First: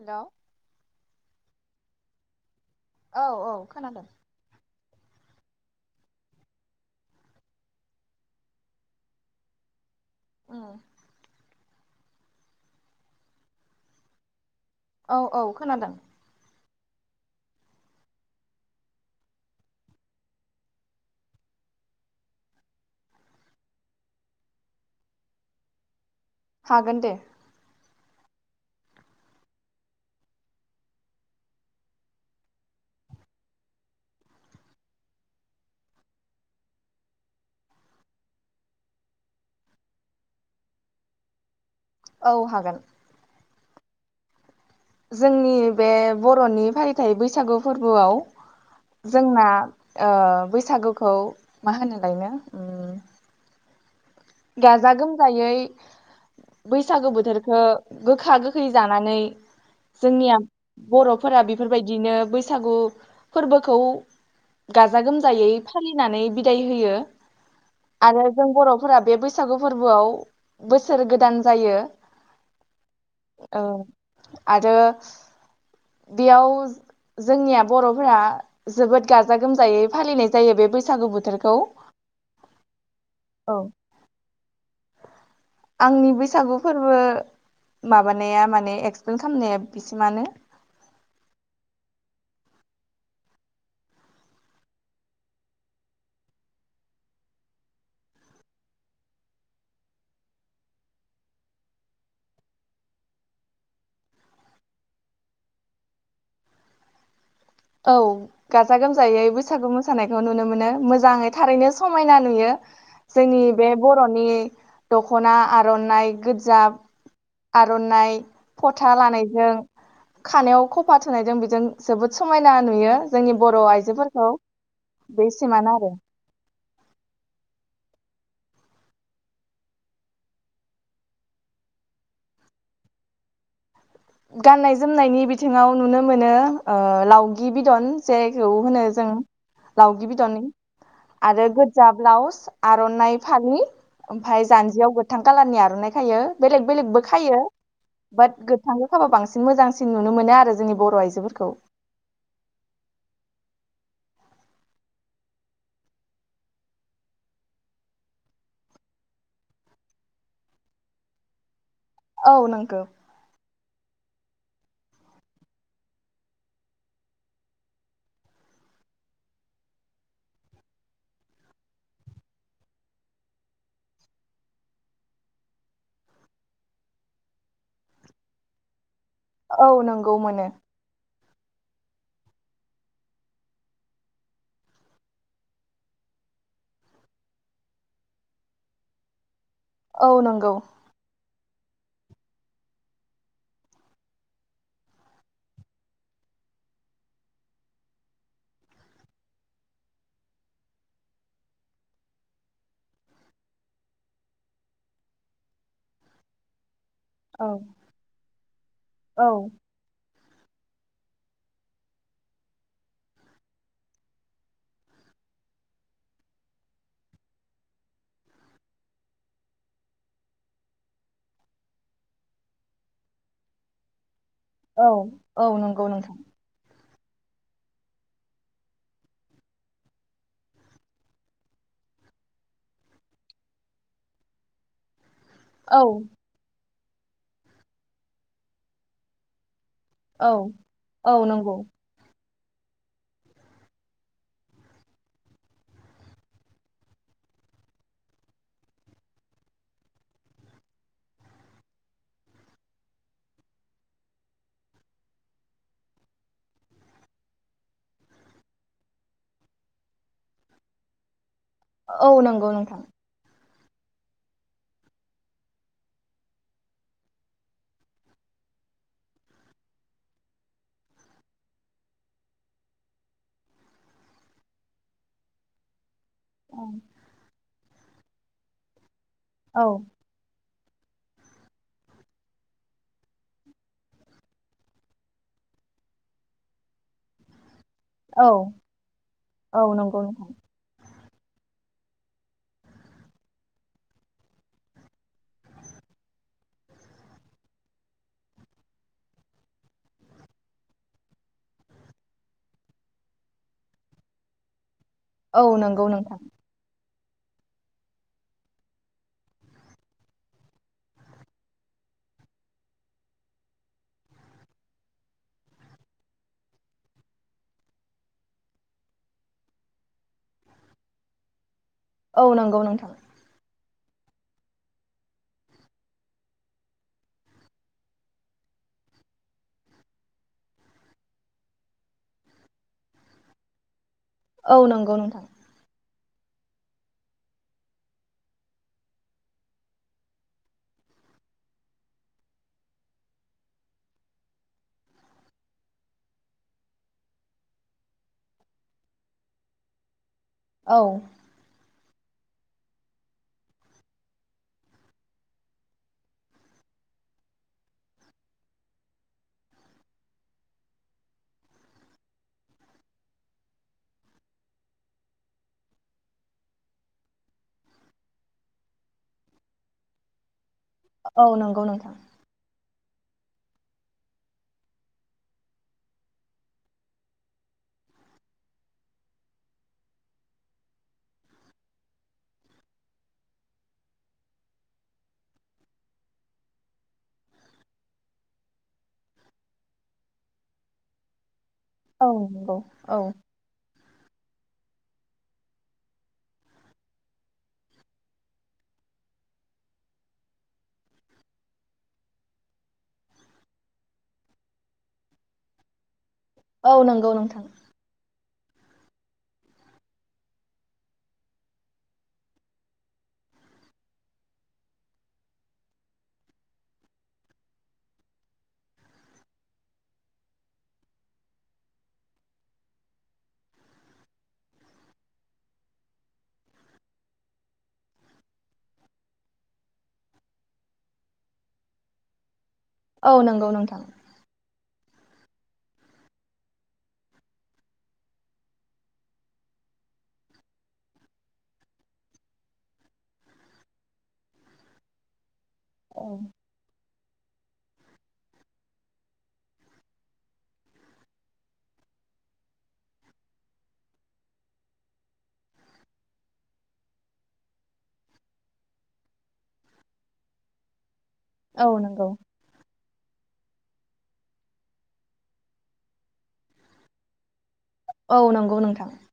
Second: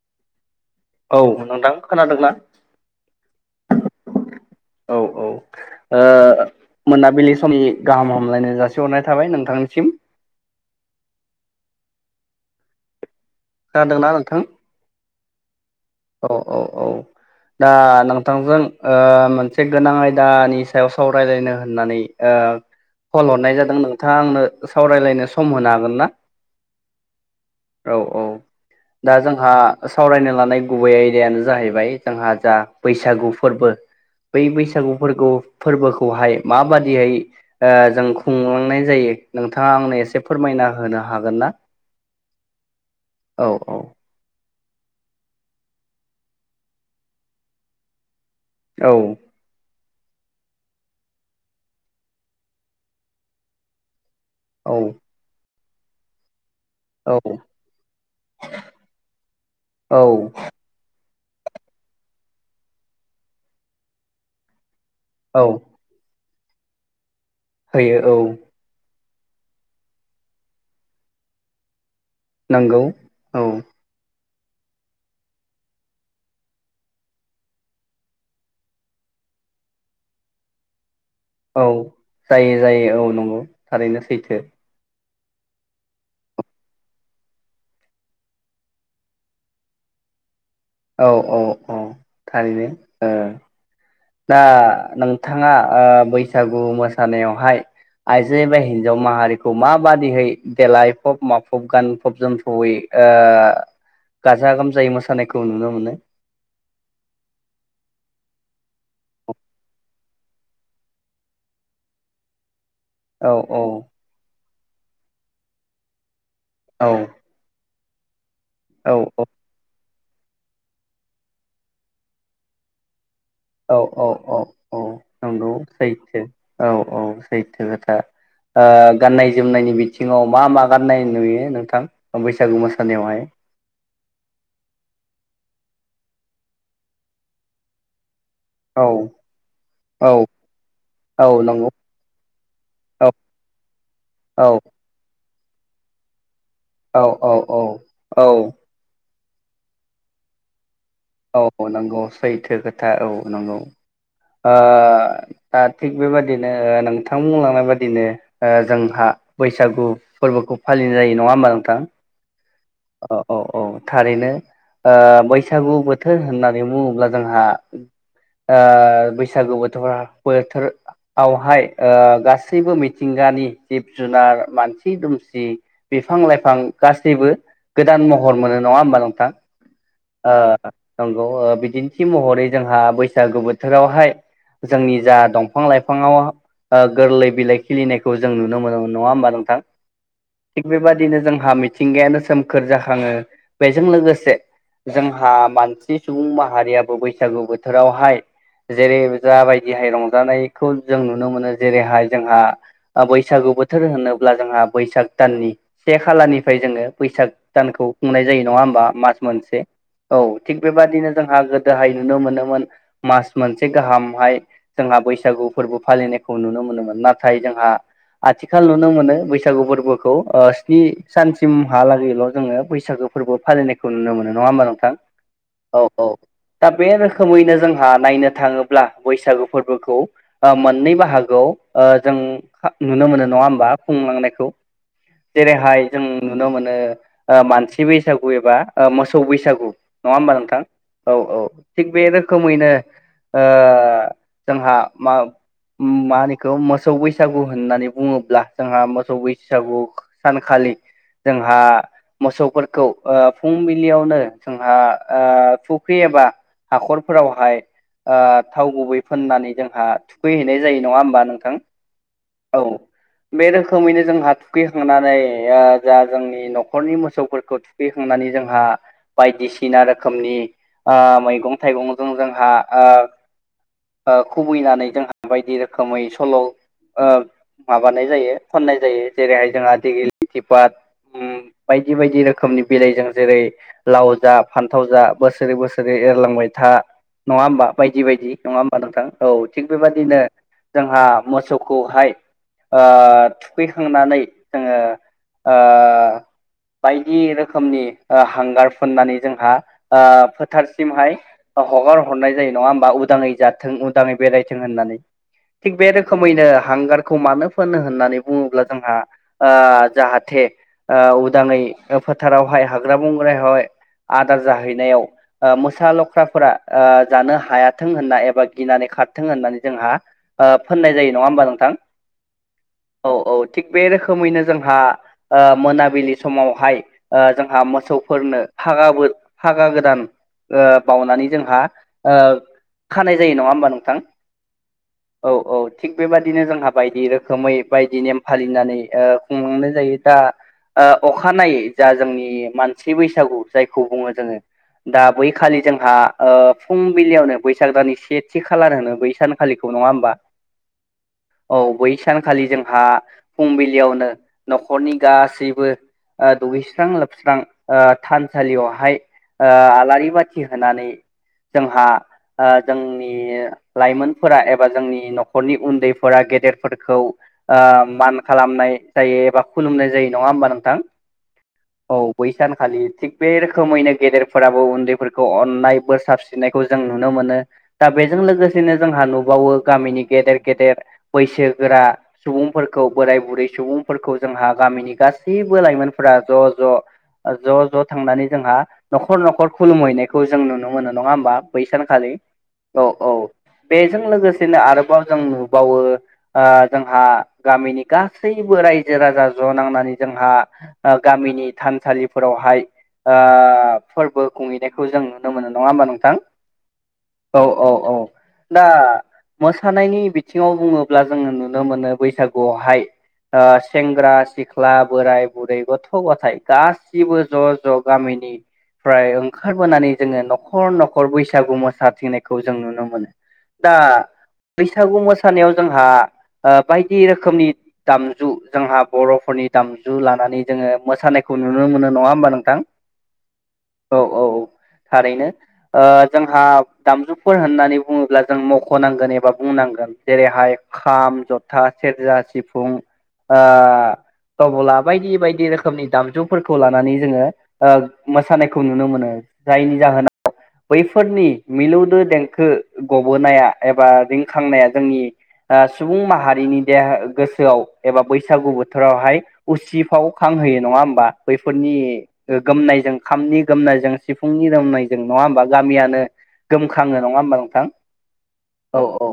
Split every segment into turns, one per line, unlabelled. Hello
औ नोंथां खोनादोंना
औ औ खोनादों
औ औ मोनाबिलि समनि गाहाम हामलायनाय जासिहरनाय थाबाय नोंथांनिसिम
औ
खोनादोंना नोंथां
औ औ खोनादों
औ औ औ दा नोंथांजों मोनसे गोनां आयदानि सायाव सावरायलायनो होननानै कल हरनाय जादों नोंथाङा आंनो सावरायलायनो सम होनो हागोन ना
हागोन दे
औ औ दा जोंहा सावरायनो लानाय गुबै आयदायानो जाहैबाय जोंहा जा बैसागु फोरबो बै बैसागु फोरबो फोरबोखौहाय माबादिहै जों खुंलांनाय जायो नोंथाङा आंनो एसे फोरमायना होनो हागोन ना
औ हागोन
औ औ
जोंनि बे बर'नि फालिथाय बैसागु फोरबोआव
औ
जोंना बैसागुखौ मा होनो लायनो
औ
गाजा गोमजायै बैसागु
औ
बोथोरखो गोखा गोखै जानानै
औ
जोंनिया बर' फोरा बेफोरबायदिनो बैसागु फोरबोखौ गाजा
औ
गोमजायै फालिनानै बिदाय होयो
होयो औ
आरो जों बर'फोरा बे बैसागु फोरबोआव बोसोर गोदान जायो।
नांगौ औ।
ओ आरो बेयाव जोंनिया बर'फोरा जोबोद गाजा गोमजायै फालिनाय जायो बे बैसागु बुथोर
औ जायो जायो औ नंगौ थारैनो सैथो।
आंनि बैसागु फोरबो माबानाया माने एक्सप्लेन खालामनाया बिसि मानो
औ औ औ थारैनो ओ दा नोंथाङा बैसागु मोसानायावहाय आइजो एबा हिन्जाव माहारिखौ माबादिहै देलायफब माफब गानफब जोमफबै ओ गाजा गोमजायै मोसानायखौ नुनो मोनो।
औ गाजा गोमजायै बैसागु मोसानायखौ नुनो मोनो मोजाङै थारैनो समायना नुयो।
औ
जोंनि
औ
बे बर'नि दख'ना आर'नाइ गोजा
औ औ
[unintelligible] समायना नुयो। जोंनि बर'
औ औ
आइजोफोरखौ
औ औ नंगौ
बेसिमानो आरो
सैथो औ औ सैथो खोथा। ओ गाननाय जोमनायनि बिथिङाव मा मा गाननाय नुयो नोंथां बैसागु मोसानायावहाय। [inaudible]
गाननाय जोमनायनि बिथिङाव नुनो मोनो लावगि बिदन। जायखौ होनो
औ
जों लावगि
औ
बेदननि।
औ
आरो
नंगौ
गोजा ब्लाउस
औ
आर'नाइ फालि ओमफ्राय
औ
जान्जियाव गोथां। कालारनि आर'नाइ खायो बेलेक बेलेकबो
औ औ
खायो
औ
बा
औ
बा बांसिन मोजांसिन नुनो मोनो आरो जोंनि बर'
औ
आइजोफोरखौ
नंगौ सैथो खोथा औ नंगौ। ओ दा थिग बेबादिनो नोंथां बुंलांनाय बादिनो जोंहा बैसागु फोरबोखौ फालिनाय जायो नङा होमबा नोंथां?
औ नंगौ
अ औ औ थारैनो ओ बैसागु बोथोर होननानै बुङोब्ला जोंहा ओ बैसागु बोथोर-बोथोरावहाय गासैबो मिथिंगा गानि जिब जुनार मानसि दुमसि बिफां लाइफां गासैबो गोदान महर मोनो नङा होमब नों
औ नंगौ मोनो।
औ बिदिन्थि महरै जोंहा बैसागु बोथोरावहाय जोंनि जा दंफां लाइफाङाव ओ गोरलै बिलाइ खिलिनायखौ जों नुनो मोनो नङा होमबा नोंथां?
औ नंगौ
थिग बेबादिनो जोंहा मिथिंगायानो सोमखोर जाखाङो बेजों लोगोसे जोंहा मानसि सुबुं माहारियाबो बैसागु बोथोरावहाय जेरै जाबायदिहाय रंजानायखौ जों नुनो मोनो जेरैहाय जोंहा ओ बैसागु बोथोर होनोब्ला जोंहा बैसाग दाननि से खालानिफ्राय जोङो बैसाग
औ
दानखौ खुंनाय जायो नङा होमबा मास
औ
मोनसे औ थिग बेबादिनो जोंहा गोदोहाय नुनो मोनोमोन मास मोनसे गाहामहाय जोंहा बैसागु फोरबो फालिनायखौ नुनो मोनोमोन नाथाय जोंहा आथिखाल नुनो मोनो बैसागु फोरबोखौ ओ स्नि सानसिमहालागैल' जोङो बैसागो फोरबो फालिनायखौ नुनो मोनो नङा होमबा
औ
नोंथां?
नंगौ
औ औ
नोंथां
थाब बे रोखोमैनो जोंहा नायनो थाङोब्ला बैसागु फोरबोखौ ओ मोननै बाहागोआव ओ जों नुनो मोनो नङा होमबा खुंलांनायखौ?
औ
जेरैहाय जों नुनो मोनो मानसि बैसागु एबा मोसौ बैसागु नङा
औ
होमबा नोंथां? औ औ थिग बे रोख खोमैनो जोंहा मा मा होनोखौ मोसौ बैसागु होननानै बुङोब्ला जोंहा मोसौ बैसागु सानखालि जोंहा मोसौफोरखौ ओ फुंबिलियावनो जोंहा ओ फुख्रि एबा हाखरफोरावहाय ओ थाव गुबै फोननानै जोंहा थुखैहैनाय जायो नङा होमबा नों
औ नंगौ नोंथां।
बे रोखोमैनो जोंहा थुखैखांनानै ओ जा जोंनि न'खरनि मोसौ मोसौफोरखौ थुखैखांनानै जोंहा बायदिसिना रोखोमनि ओ मैगं थाइगंजों जोंहा ओ ओ खुबैनानै जोंहा बायदि रोखोमै सल' ओ
औ
माबानाय जायो खननाय जायो जेरैहाय जोंहा [unintelligible] बा ओम बाय दि बायदि रोखोमनि बिलाइजों जेरै लाव जा फान्थाव जा बोसोरै बोसोरै एरलांबाय था नङा होमबा बायदि
औ
बायदि नङा होमबा नोंथां औ थिग
नंगौ
बेफोरबादिनो
नोंथां
जोंहा मोसौखौहाय ओ थुखैखांनानै जोङो ओ बायदि रोखोमनि हांगार फुननानै जोंहा ओ फोथारसिमहाय हगार हरनाय जायो नङा होमबा उदाङै जाथों उदाङै बेरायथों होननानै
औ
थिग
नंगौ
बे
नोंथां
रोखोमैनो हांगार खौ मानो फुनो होननानै बुङोब्ला जोंहा ओ जाहाथे ओ उदाङै फोथारावहाय हाग्रा बंग्रायावहाय आदार जाहैनायाव ओ मोसा लख्राफोरा ओ जानो हायाथों होनना एबा गिनानै खारथों होननानै जोंहा फोननाय जायो नङा होमबा नोंथां?
औ नंगौ नोंथा।
औ औ थिग बे रोखोमैनो जोंहा मोनाबिलि समावहाय ओ जोंहा मोसौफोरनो फागाबो फागा गोदान ओ बावनानै जोंहा ओ खानाय जायो नङा होमबा नोंथां?
औ नंगौ नोंथां।
औ औ थिग बेबादिनो जोंहा बायदि रोखोमै बायदि नेम फालिनानै खुंलांनाय जायो दा ओ अखानायै जा जोंनि मानसि बैसागु जायखौ बुङो जोङो दा बैखालि जोंहा फुंबिलियावनो बैसाग दाननि सेथि खालार होनो बै सानखालिखौ नङा होमबा?
औ।
औ बै सानखालि जोंहा फुंबिलियावनो न'खरनि गासैबो दुगैस्रां लोबस्रां ओ थानसालियावहाय ओ आलारि बाथि होनानै जोंहा ओ जोंनि लाइमोनफोरा एबा जोंनि न'खरनि उन्दैफोरा गेदेरफोरखौ ओ मान खालामनाय जायो एबा खुलुमनाय जायो नङा होनबा नोंथां?
औ नंगौ नोंथां
औ बै सान खालि थिग बे रोखोमैनो गेदेरफोराबो उन्दैफोरखौ अननाय बोर सारस्रिनायखौ जों नुनो मोनो। दा बेजों लोगोसेनो जोंहा नुबावो गामिनि गेदेर गेदेर बैसोगोरा सुबुंफोर- फोरखौ बोराय बुरै सुबुंफोरखौ जोंहा गामिनि गासैबो लाइमोनफोरा ज' ज' ज' ज' थांनानै जोंहा न'खर न'खर खुलुमहैनायखौ जों नुनो मोनो नङा होमबा बै
औ
सानखालि
नंगौ औ
औ-औ बेजों लोगोसेनो आरोबाव जों नुबावो जोंहा गामिनि गासैबो रायजो राजा ज' नांनानै जोंहा गामिनि थानसालिफोरावहाय ओ फोरबो खुंहैनायखौ जों नुनो मोनो नङा होमबा नोंथां?
औ नंगौ
औ
नोंथां।
औ दा मोसानायनि बिथिङाव बुङोब्ला जोङो नुनो मोनो बैसागुआवहाय ओ सेेंग्रा सिख्ला सिख्ला बोराइ बुरै गथघ' गथाय गासिबो ज' ज' गामिनि फ्राय ओंखारबोनानै जोङो न'खर न'खर बैसागु मोसाथिनायखौ जों नुनो मोनो। दा बैसागु मोसानायाव जोंहा ओ बायदि रोखोमनि दामजु जोंहा बर'फोरनि दामजु लानानै जोङो मोसानायखौ नुनो मोनो नङा होमबा नोंथां?
औ नंगौ नोंथां।
औ औ थारैनो ओ जोंहा दामजुफोर होननानै बुङोब्ला जों मख'नांगोन एबा बुंनांगोन जेरैहाय खाम जथा सेरजा सिफुं तबला बायदि बायदि रोखोमनि
औ
दामजुफोरखौ लानानै जोङो मोसानायखौ नुनो मोनो जायनि जाहोनाव बैफोरनि मिलौदो देंखो गबोनाया एबा रिंखांनाया जोंनि सुबुं माहारिनि देहा गोसोआव एबा बैसागु बोथोरावहाय उसिफाव खांहोयो नङा होमबा बैफोरनि
औ नंगौ
गोमनायजों खामनि गोोमनायजों सिफुंनि रोमनायजों नङा होमबा गामियानो गोमखाङो नङा होमबा नोंथां?
औ नंगौ
औ
नोंथां।
औ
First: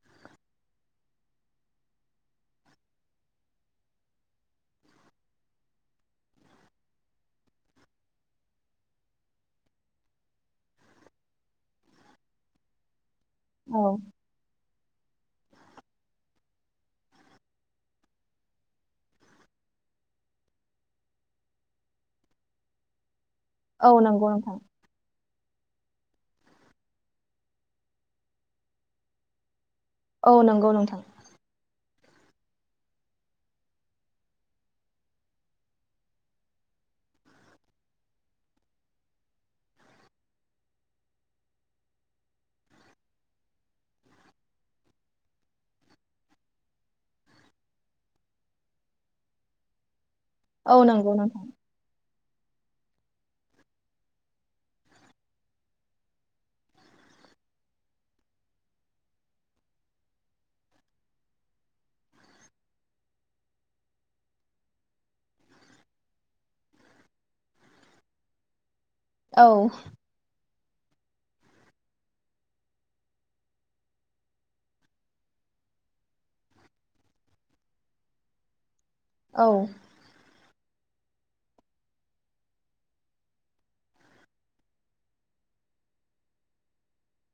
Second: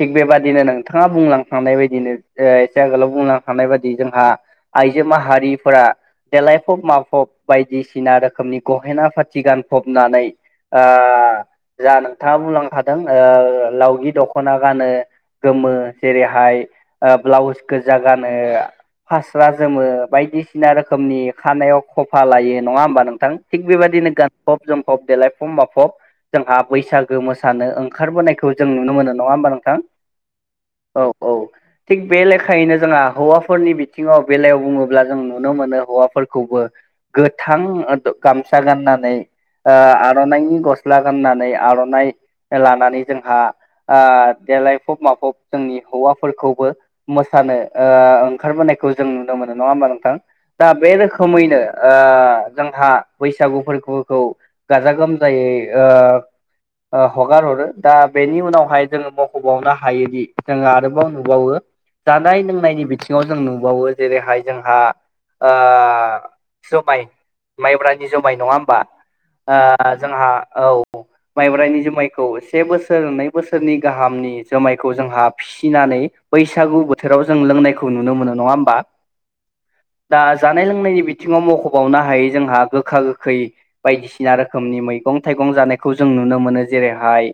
थिग बेबादिनो नोंथाङा बुंलांखांनाय बायदिनो एसे आगोलाव बुंलांखांनाय बायदि जोंहा आइजो माहारिफोरा देलायफब माफब बायदिसिना रोखोमनि गहेना फार्थि गानफबनानै ओ जा नोंथाङा बुंलांखादों
औ
लावगि दख'ना गानो गोमो जेरैहाय ओ ब्लाउस गोजा गानो फार जोमो बायदिसिना रोखोमनि खानायाव खफा लायो नङा होमबा नोंथां? थिग
औ
बेबायदिनो
नंगौ नोंथां
गानफब जोमफब देलाय माफम माफब जोंहा बैसागो मोसानो ओंखारबोनायखौ जों नुनो मोनो नङा होमबा नोंथां।
औ नंगौ नोंथां।
औ औ थिग बे लेखायैनो जोंहा हौवाफोरनि। बिथिङाव बेलायाव बुङोब्ला जों नुनो मोनो हौवाफोरखौबो। गोथां गामसा गाननानै। ओ-आरनाइनि गस्ला गाननानै आरनाइ लानानै जोंहा ओ-देलायफब माफब जोंनि हौवाफोरखौबो मोसा नो ओ-ओंखारबोनाय खौ जों नुनो मोनो नङा होमबा नोंथां दा
औ
बे
नंगौ नोंथां
रोखोमैनो ओ जोंहा बैसागुफोर-खौ खौ गाजा गोमजायै ओ ओ-हगार हरो दा बेनि उनावहाय जोङो मखबावनो हायोदि जोङो आरोबाव नुबावो। जानाय लोंनायनि बिथिङाव जों नुबावो जेरैहाय जोंहा। ओ-जुमाय माइब्रानि जुमाय नङा होमबा।
औ
ओ-जोंहा औ माइब्रायानि जुमायखौ से बोसोर नै बोसोरनि गाहामनि जोमायखौ जोंहा फि फिनानै बैसागु बोथोराव जों लोंनायखौ नुनो मोनो नङा होमबा।
औ
दा जानाय लोंनायनि बिथिङाव मखबावनो हायै जोंहा गोखा गोखै बायदिसिना रोखोमनि मैगं थाइगं। जानायखौ जों नुनो मोनो जेरैहाय।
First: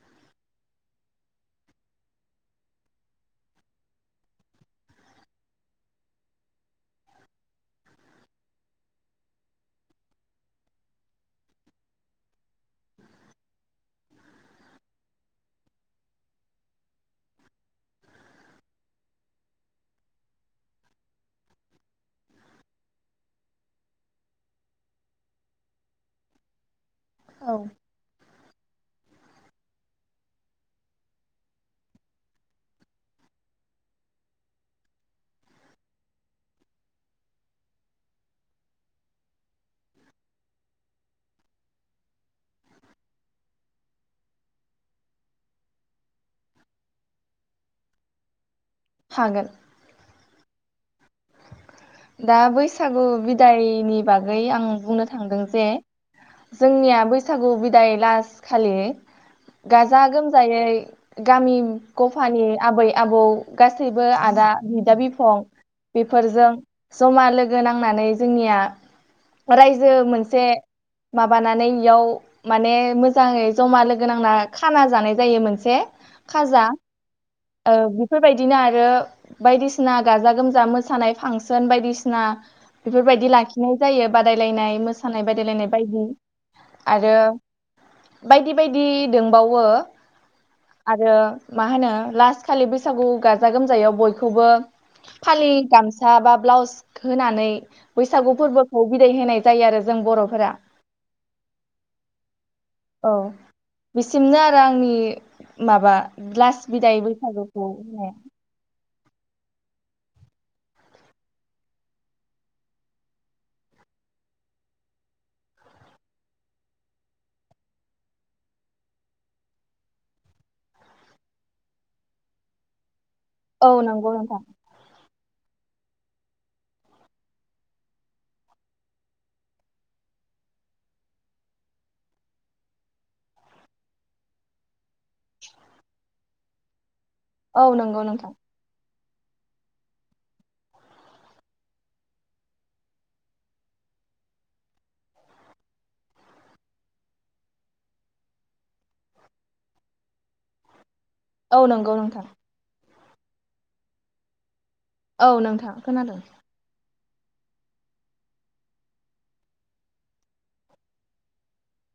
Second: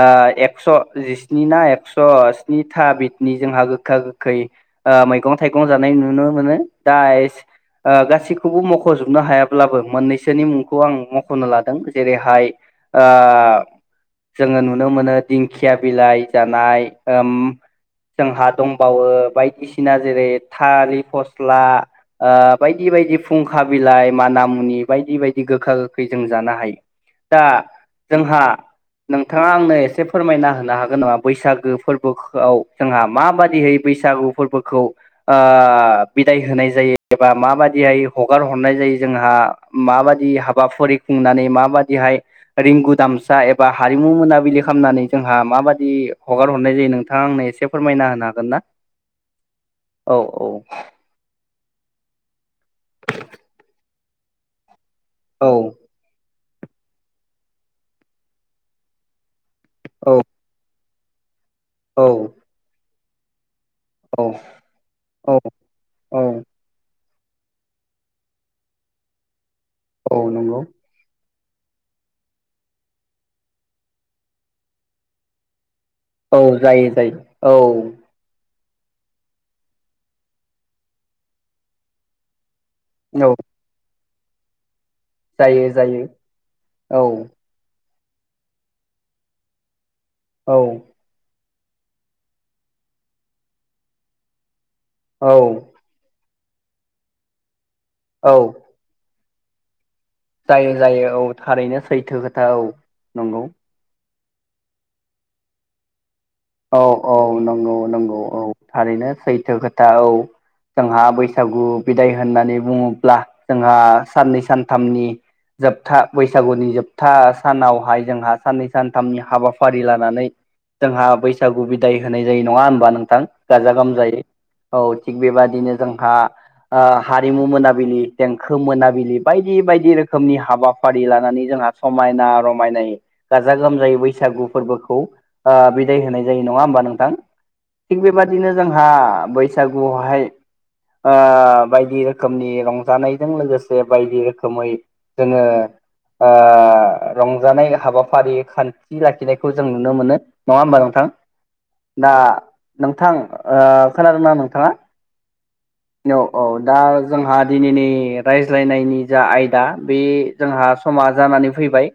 ओ-एक्स जिस्नि ना एकस स्नि था बिदनि जोंहा गोखा गोखै। ओ-मैगं थाइगं जानाय नुनो मोनो दा ओ-गासैखौबो मखजोबनो हायाब्लाबो मोननैसोनि मुंखौ आं मखनो लादों जेरैहाय आ जोङो नुनो मोनो दिंखिया बिलाइ जानाय उम। जोंहा दंबावो बायदिसिना जेरै थालिर फस्ला ओ-बायदि बायदि फुंखा बिलाइ माना मुनि बायदि बायदि गोखा गोखै जों जानो हायो दा
औ
जोंहा। नोंथाङा आंनो एसे फोरमायना होनो हागोन नामा बैसागो फोरबोआव जोंहा माबाददियै बैसागु फोरबोखौ। ओ-बिदाय होनाय जायो एबा माबादिहाय हगार हरनाय जायो जोंहा माबाददि? हाबाफारि खुंनानै माबाददिहाय रिंगु दामसा एबा हारिमु मोनाबिलि खालामनानै जों। माबायदि हगार हरनाय जायो नोंथाङा आंनो एसे फोरमायना होनो हागोन ना?
हागोन।
औ औ
दा बैसागु बिदायनि बागै आं बुंनो थांदों
औ
जे। जोंनिया बैसागु बिदाय लास खालि गाजा
औ
गोमजायै। गामि
औ
गफानि आबै आबौ। गासैबो आदा
औ
बिदा बिफां
औ औ
बेफोरजों। जमा लोगो नांनानै जोंनिया रायजो
औ
मोनसे।
नंगौ
माबानानै इयाव माने मोजाङै जमा लोगो नांना खाना जानाय जायो मोनसे।
औ
खाजा
जायो जायो
औ बेफोरबायदि। बिदिनो आरो बायदिसिना गाजा गोमजा मोसानाय फांसन बायदिसिना बेफोरबायदि
औ
लाखिनाय जायो बादायलायनाय मोस मोसानाय बादायलायनाय
जायो
बायदि
जायो औ
आरो बायदि बायदि दोंबावो
औ
आरो मा होनो लास्ट खालि बैसागु गाजा गोमजायाव बयखौबो फालि
औ
गामसा बा ब्लाउस होनानै बैसागु
औ
फोरबोखौ बिदाय होनाय जायो आरो। जों बर'फोरा
जायो जायो औ थारैनो सैथो खोथा औ नंगौ।
सिमनो आरो आंनि माबा लास्ट
औ
बिदाय
औ
बैसागुखौ
नंगौ
होनाया
नंगौ औ थारैनो सैथो खोथा औ। जोंहा बैसागु बिदाय होननानै बुङोब्ला जोंहा साननै सानथामनि जोबथा बैसागुनि जोबथा सानावहाय जोंहा साननै सानथामनि हाबाफारि लानानै जोंहा बैसागु बिदाय होनाय जायो नङा होनबा नोंथां?
औ
गाजा
नंगौ
गोमजायै
नोंथां
औ। थिग बेबादिनो जोंहा ओ हारिमु मोनाबिलि देंखो मोनाबिलि बायदि बायदि रोखोम रोखोमनि हाबाफारि लानानै जोंहा समायना रमायनायै गाजा गोमजायै बैसागु फोरबोखौ ओ बिदाय होनाय जायो नंङा होमबा नोंथां।
औ
थिग
नंगौ नोंथां
बेबादिनो जोंहा बैसागुआवहाय ओ बायदि रोखोमनि रंजानायजों लोगोसे बायदि रोखोमै जोंङो ओ रंजानाय हाबाफारि खान्थि लाखिनायखौ जों नुनो मोनो नंङा होमबा नोंथां?
औ नंगौ
दा
नोंथां।
नोंथां ओ खोनादों ना नोंथाङा?
औ नोंथां खोनादों
औ औ दा जोंहा दिनैनि रायज्लायनायनि जा आयदा बे जोंहा समा जानानै फैबाय